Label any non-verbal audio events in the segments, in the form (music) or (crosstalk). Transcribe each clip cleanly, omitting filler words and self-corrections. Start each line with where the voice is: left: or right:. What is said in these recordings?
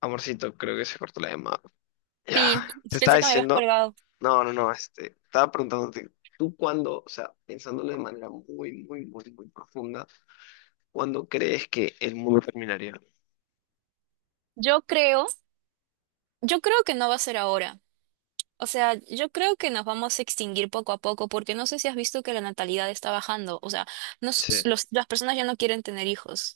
left: Amorcito, creo que se cortó la llamada. Ya,
right: Sí,
left: te
right: sí,
left: estaba
right: pensé que me habías
left: diciendo.
right: colgado.
left: No, no, no, estaba preguntándote, ¿tú cuándo, o sea, pensándolo de manera muy, muy, muy, muy profunda, cuándo crees que el mundo terminaría?
right: Yo creo, yo creo que no va a ser ahora. O sea, yo creo que nos vamos a extinguir poco a poco porque no sé si has visto que la natalidad está bajando. O sea,
left: Sí,
right: las personas ya no quieren tener hijos.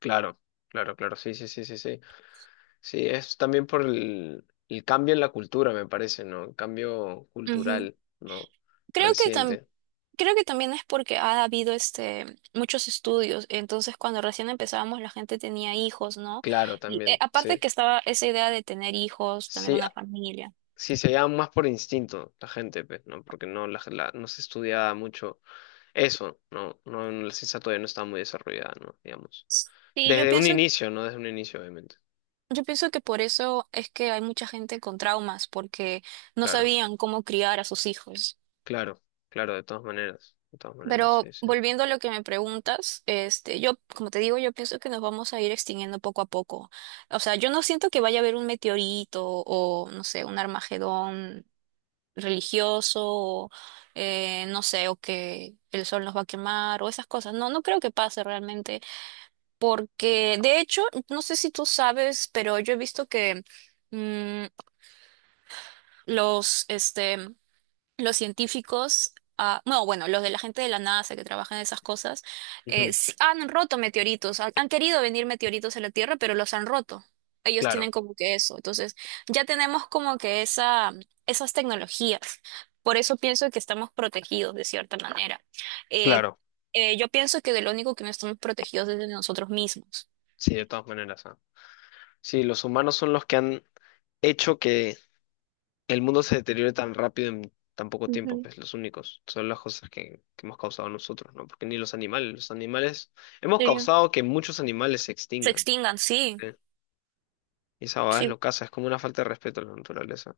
left: claro, claro, claro, sí, sí, sí, sí, sí. Sí, es también por el cambio en la cultura, me parece, ¿no? El cambio
right: Ujú.
left: cultural, ¿no?
right: Creo que tam-
left: Reciente.
right: Creo que también es porque ha habido muchos estudios. Entonces, cuando recién empezábamos, la gente tenía hijos, ¿no?
left: Claro,
right: Y
left: también,
right: aparte
left: sí.
right: que estaba esa idea de tener hijos, tener
left: Sí,
right: una familia.
left: sí se llama más por instinto la gente, pues, ¿no? Porque no, no se estudia mucho. Eso, no, no, no, la ciencia todavía no está muy desarrollada, ¿no? Digamos.
right: Sí, yo
left: Desde un
right: pienso
left: inicio, no desde un inicio, obviamente.
right: Yo pienso que por eso es que hay mucha gente con traumas, porque no
left: Claro,
right: sabían cómo criar a sus hijos.
left: claro, claro, de todas maneras,
right: Pero
left: sí, sí.
right: volviendo a lo que me preguntas, como te digo, yo pienso que nos vamos a ir extinguiendo poco a poco. O sea, yo no siento que vaya a haber un meteorito o, no sé, un Armagedón religioso, o, no sé, o que el sol nos va a quemar o esas cosas. No, no creo que pase realmente, porque de hecho, no sé si tú sabes, pero yo he visto que mm, los, este, los científicos, ah, no, bueno, los de la gente de la NASA que trabajan en esas cosas,
left: Ujú.
right: sí han roto meteoritos, han querido venir meteoritos a la Tierra, pero los han roto. Ellos tienen
left: Claro,
right: como que eso. Entonces, ya tenemos como que esas tecnologías. Por eso pienso que estamos protegidos de cierta manera. Eh,
left: claro,
right: yo pienso que de lo único que no estamos protegidos es de nosotros mismos.
left: sí, de todas maneras. Ah. Sí, los humanos son los que han hecho que el mundo se deteriore tan rápido en tan poco tiempo,
right: Ujú,
left: pues los únicos, son las cosas que hemos causado nosotros, ¿no? Porque ni los animales, los animales, hemos
right: sí.
left: causado que muchos animales se
right: Se
left: extingan,
right: extingan, sí.
left: ¿eh? Y esa va es
right: Sí,
left: lo casa, es como una falta de respeto a la naturaleza.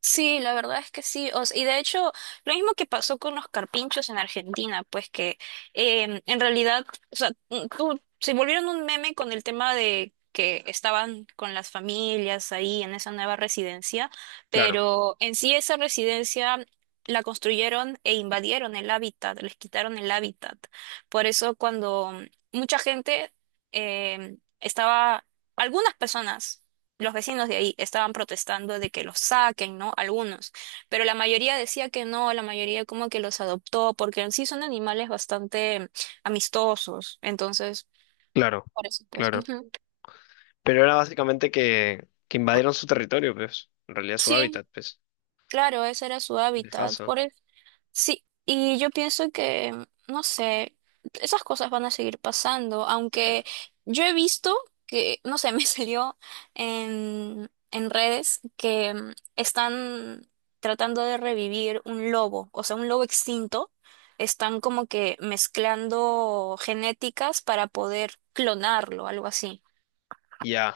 right: sí, la verdad es que sí. Y de hecho, lo mismo que pasó con los carpinchos en Argentina, pues que en realidad, o sea, se volvieron un meme con el tema de que estaban con las familias ahí en esa nueva residencia,
left: Claro.
right: pero en sí esa residencia la construyeron e invadieron el hábitat, les quitaron el hábitat. Por eso cuando mucha gente em, estaba, algunas personas los vecinos de ahí estaban protestando de que los saquen, ¿no? Algunos, pero la mayoría decía que no, la mayoría como que los adoptó, porque en sí son animales bastante amistosos, entonces,
left: Claro,
right: por eso pues,
left: claro.
right: ujú.
left: Pero era básicamente que invadieron su territorio, pues. En realidad su
right: Sí,
left: hábitat, pues.
right: claro, ese era su hábitat,
left: Dejazo.
right: por eso. Sí, y yo pienso que, no sé, esas cosas van a seguir pasando,
left: Eh,
right: aunque yo he visto que, no sé, (laughs) me salió en redes que están tratando de revivir un lobo, o sea, un lobo extinto, están como que mezclando genéticas para poder clonarlo, algo así.
left: ya,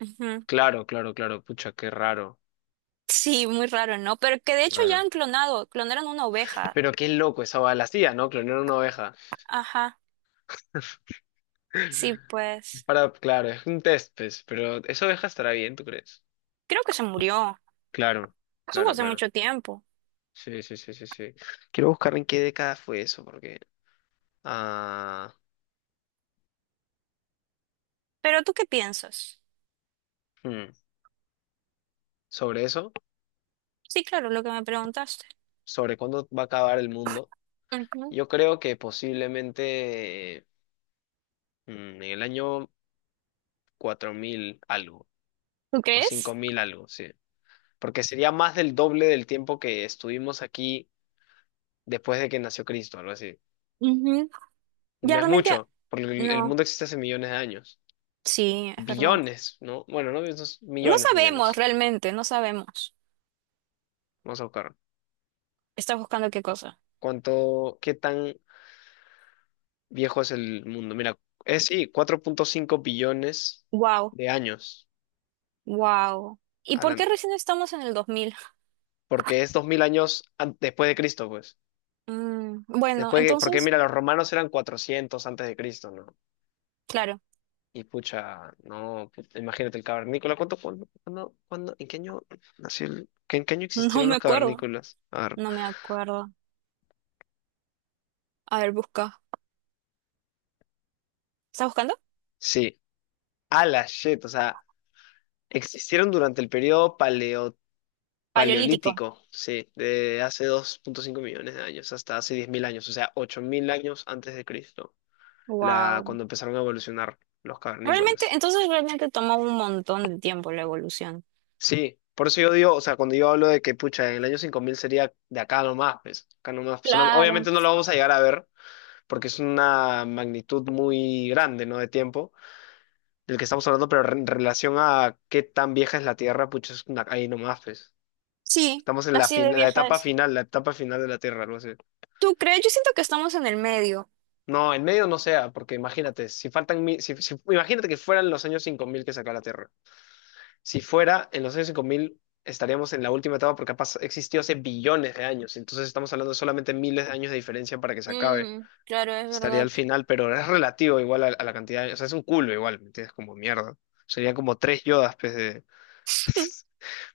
right: Ujú.
left: claro, claro, claro. Pucha, qué raro,
right: Sí, muy raro, ¿no? Pero que de
left: qué
right: hecho ya
left: raro.
right: han clonado, clonaron una oveja.
left: Pero qué loco esa oveja. La hacía, ¿no? Clonar una oveja.
right: Ajá, sí,
left: (laughs)
right: pues,
left: Para, claro, es un test, pues. Pero esa oveja estará bien, ¿tú crees?
right: creo que se murió.
left: Claro,
right: Eso fue
left: claro,
right: hace
left: claro.
right: mucho tiempo.
left: Sí, sí, sí, sí, sí. Quiero buscar en qué década fue eso, porque... Ah,
right: Pero ¿tú qué piensas?
left: hmm, sobre eso,
right: Sí, claro, lo que me preguntaste.
left: sobre cuándo va a acabar el mundo.
right: Ujú.
left: Yo creo que posiblemente en el año 4000 algo
right: ¿Tú
left: o cinco
right: crees?
left: mil algo, sí. Porque sería más del doble del tiempo que estuvimos aquí después de que nació Cristo, algo así.
right: Ujú. Ya
left: No es
right: realmente,
left: mucho, porque el
right: no,
left: mundo existe hace millones de años.
right: sí, es verdad.
left: Billones, ¿no? Bueno, no, esos
right: No
left: millones,
right: sabemos
left: millones.
right: realmente, no sabemos.
left: Vamos a buscar.
right: ¿Estás buscando qué cosa?
left: ¿Cuánto, qué tan viejo es el mundo? Mira, es sí, 4.5 billones
right: Wow,
left: de años.
right: wow. ¿Y
left: a
right: por
left: la-
right: qué recién estamos en el 2000?
left: Porque es 2000 años después de Cristo, pues.
right: Mm, bueno,
left: Después que, porque
right: entonces,
left: mira, los romanos eran 400 antes de Cristo, ¿no?
right: claro,
left: Y pucha, no, imagínate el cavernícola. ¿Cuánto, cuándo, cuándo, en qué año nació el, en qué año
right: (laughs) no
left: existieron
right: me
left: los
right: acuerdo,
left: cavernícolas? A ver,
right: no me acuerdo. A ver, busca. ¿Estás buscando?
left: sí, a la shit, o sea, existieron durante el periodo
right: Paleolítico.
left: paleolítico, sí, de hace 2.5 millones de años hasta hace 10,000 años, o sea, 8000 años antes de Cristo, la,
right: Wow.
left: cuando empezaron a evolucionar los
right: Realmente,
left: cavernícolas.
right: entonces realmente tomó un montón de tiempo la evolución.
left: Sí, por eso yo digo, o sea, cuando yo hablo de que, pucha, el año 5000 sería de acá nomás. Pues,
right: Claro.
left: obviamente no lo vamos a llegar a ver, porque es una magnitud muy grande, ¿no? De tiempo, del que estamos hablando, pero en relación a qué tan vieja es la Tierra, pucha, es una, ahí nomás, pues.
right: Sí,
left: Estamos en la,
right: así de vieja es.
left: la etapa final de la Tierra, algo así.
right: ¿Tú crees? Yo siento que estamos en el medio.
left: No, en medio no sea, porque imagínate, si faltan, si, imagínate que fueran los años 5000 que saca la Tierra. Si fuera en los años 5000 estaríamos en la última etapa porque ha existió hace billones de años. Entonces estamos hablando de solamente miles de años de diferencia para que se acabe.
right: Mm, claro, es
left: Estaría
right: verdad.
left: al final, pero es relativo igual a la cantidad de... O sea, es un culo igual, ¿me entiendes? Como mierda. Serían como tres yodas, pues, de,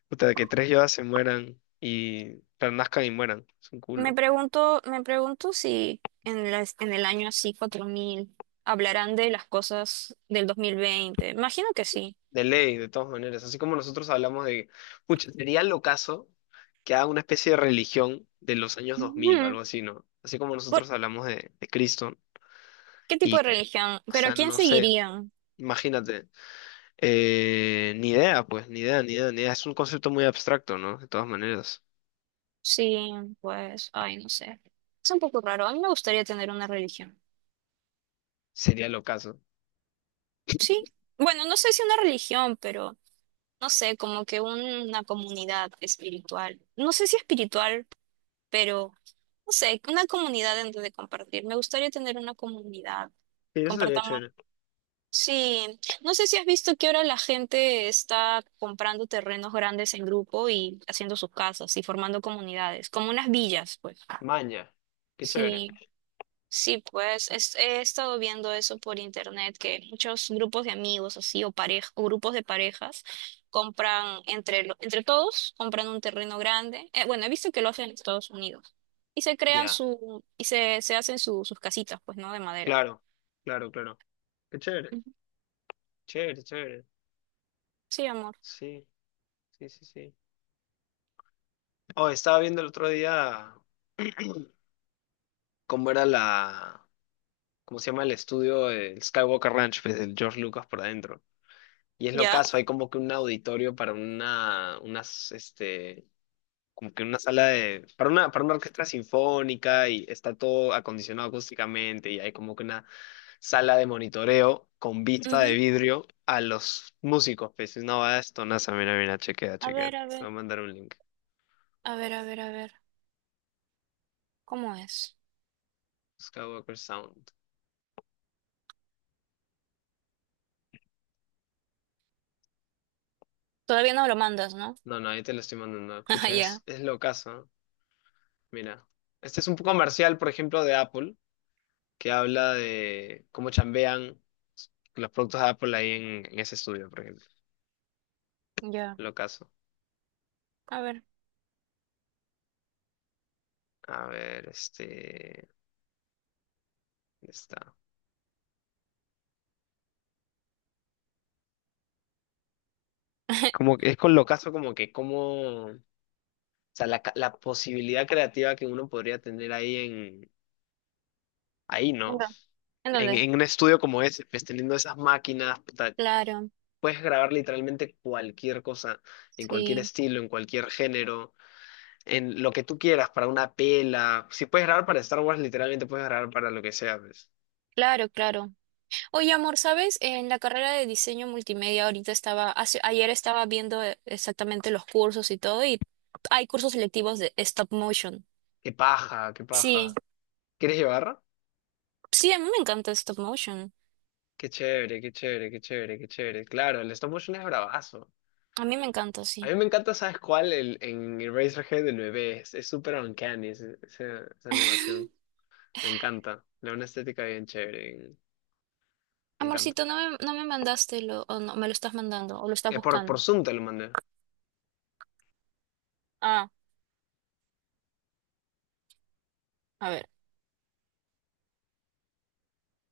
left: puta, de que tres yodas se mueran y... Pero nazcan y mueran. Es un
right: Me
left: culo.
right: pregunto, me pregunto si en el año así, 4000 hablarán de las cosas del 2020. Imagino que sí.
left: De ley, de todas maneras. Así como nosotros hablamos de... Pucha, sería lo caso que haga una especie de religión de los años 2000 o
right: Ujú.
left: algo así, ¿no? Así como
right: ¿Por
left: nosotros hablamos de Cristo.
right: qué tipo de
left: Y,
right: religión?
left: o
right: ¿Pero a
left: sea,
right: quién
left: no sé,
right: seguirían?
left: imagínate. Ni idea, pues, ni idea, ni idea, ni idea. Es un concepto muy abstracto, ¿no? De todas maneras.
right: Sí, pues, ay, no sé. Es un poco raro. A mí me gustaría tener una religión.
left: Sería lo caso.
right: Sí. Bueno, no sé si una religión, pero no sé, como que una comunidad espiritual. No sé si espiritual, pero no sé, una comunidad en donde compartir. Me gustaría tener una comunidad.
left: Sí, eso sería
right: Compartamos.
left: chévere.
right: Sí, no sé si has visto que ahora la gente está comprando terrenos grandes en grupo y haciendo sus casas y formando comunidades, como unas villas, pues.
left: Maña. Qué chévere.
right: Sí. Sí, pues he estado viendo eso por internet, que muchos grupos de amigos así o pareja, o grupos de parejas compran entre todos, compran un terreno grande. Bueno, he visto que lo hacen en Estados Unidos. Y se crean
left: Ya.
right: su, y se hacen sus casitas, pues, ¿no? De madera.
left: Claro, claro, claro. Qué chévere.
right: Ujú.
left: Chévere, chévere.
right: Sí, amor.
left: Sí, sí, sí, sí. Oh, estaba viendo el otro día (clears throat) cómo era cómo se llama el estudio, el Skywalker Ranch, pues el George Lucas por adentro. Y es lo
right: ¿Ya?
left: caso, hay como que un auditorio para una, unas, como que una sala de, para una orquesta sinfónica y está todo acondicionado acústicamente y hay como que una sala de monitoreo con vista de
right: Ujú.
left: vidrio a los músicos. Pues no va esto, nasa, mira, mira, chequea,
right: A
left: chequea.
right: ver,
left: Te
right: a
left: voy
right: ver,
left: a mandar un link.
right: a ver, a ver, a ver. ¿Cómo es?
left: Skywalker Sound.
right: Todavía no lo mandas, ¿no?
left: No, no, ahí te lo estoy mandando.
right: (laughs) Ah,
left: Pucha,
right: ya,
left: es locazo, ¿no? Mira. Este es un comercial, por ejemplo, de Apple, que habla de cómo chambean los productos de Apple ahí en ese estudio, por ejemplo.
right: ya.
left: Locazo.
right: A ver.
left: A ver, este. Está. Como
right: (laughs)
left: que es con lo caso como que como, o sea, la, la posibilidad creativa que uno podría tener ahí en, ahí, ¿no?
right: ¿En dó- en
left: En,
right: dónde?
left: en un estudio como ese, pues teniendo esas máquinas, puta,
right: Claro,
left: puedes grabar literalmente cualquier cosa, en cualquier
right: sí.
left: estilo, en cualquier género, en lo que tú quieras, para una pela. Si puedes grabar para Star Wars, literalmente puedes grabar para lo que sea, pues.
right: Claro, claro. Oye, amor, ¿sabes? En la carrera de diseño multimedia ahorita estaba, hace- ayer estaba viendo exactamente los cursos y todo, y hay cursos selectivos de stop motion.
left: Qué paja, qué
right: Sí,
left: paja. ¿Quieres llevar?
right: sí, a mí me encanta stop motion.
left: Qué chévere, qué chévere, qué chévere, qué chévere. Claro, el stop motion es bravazo.
right: A mí me encanta,
left: A
right: sí.
left: mí me encanta, ¿sabes cuál? El, en Eraserhead, el bebé. Es súper uncanny esa animación.
right: (laughs)
left: Me encanta. Le da una estética bien chévere. Me encanta.
right: Amorcito, no me mandaste lo, o no, me lo estás mandando, o lo estás
left: Es por,
right: buscando.
left: por Zoom te lo mandé.
right: Ah, a ver.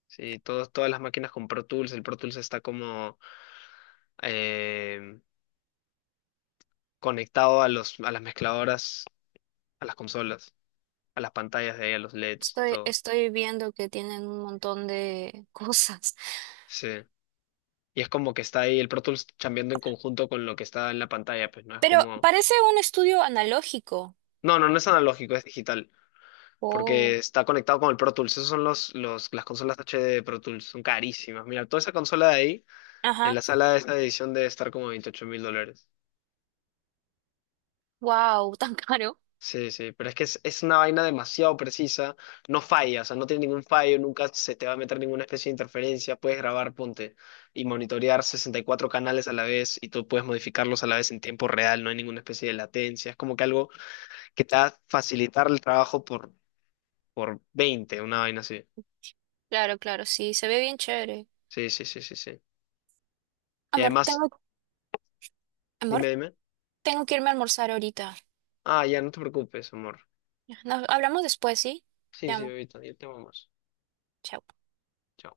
left: Sí, todos, todas las máquinas con Pro Tools. El Pro Tools está como eh, conectado a los, a las mezcladoras, a las consolas, a las pantallas de ahí, a los LEDs,
right: Estoy,
left: todo.
right: estoy viendo que tienen un montón de (laughs) cosas.
left: Sí. Y es como que está ahí el Pro Tools chambeando en conjunto con lo que está en la pantalla, pues no es
right: Pero
left: como...
right: parece un estudio analógico.
left: No, no, no es analógico, es digital.
right: Oh.
left: Porque está conectado con el Pro Tools. Esos son las consolas HD de Pro Tools, son carísimas. Mira, toda esa consola de ahí, en
right: Ajá.
left: la sala de esta edición debe estar como $28,000.
right: Wow, tan caro.
left: Sí, sí, pero es que es una vaina demasiado precisa, no falla, o sea, no tiene ningún fallo, nunca se te va a meter ninguna especie de interferencia, puedes grabar, ponte, y monitorear 64 canales a la vez y tú puedes modificarlos a la vez en tiempo real, no hay ninguna especie de latencia, es como que algo que te va a facilitar el trabajo por, 20 una vaina así.
right: Claro, claro, sí, se ve bien chévere.
left: Sí, sí, sí, sí, sí. Y
right: Amor,
left: además
right: tengo, amor,
left: dime, dime.
right: tengo que irme a almorzar ahorita.
left: Ah, ya no te preocupes, amor.
right: Nos hablamos después, ¿sí?
left: Sí,
right: Te
left: sí,
right: amo.
left: ahorita, ya te vamos.
right: Chao.
left: Chao.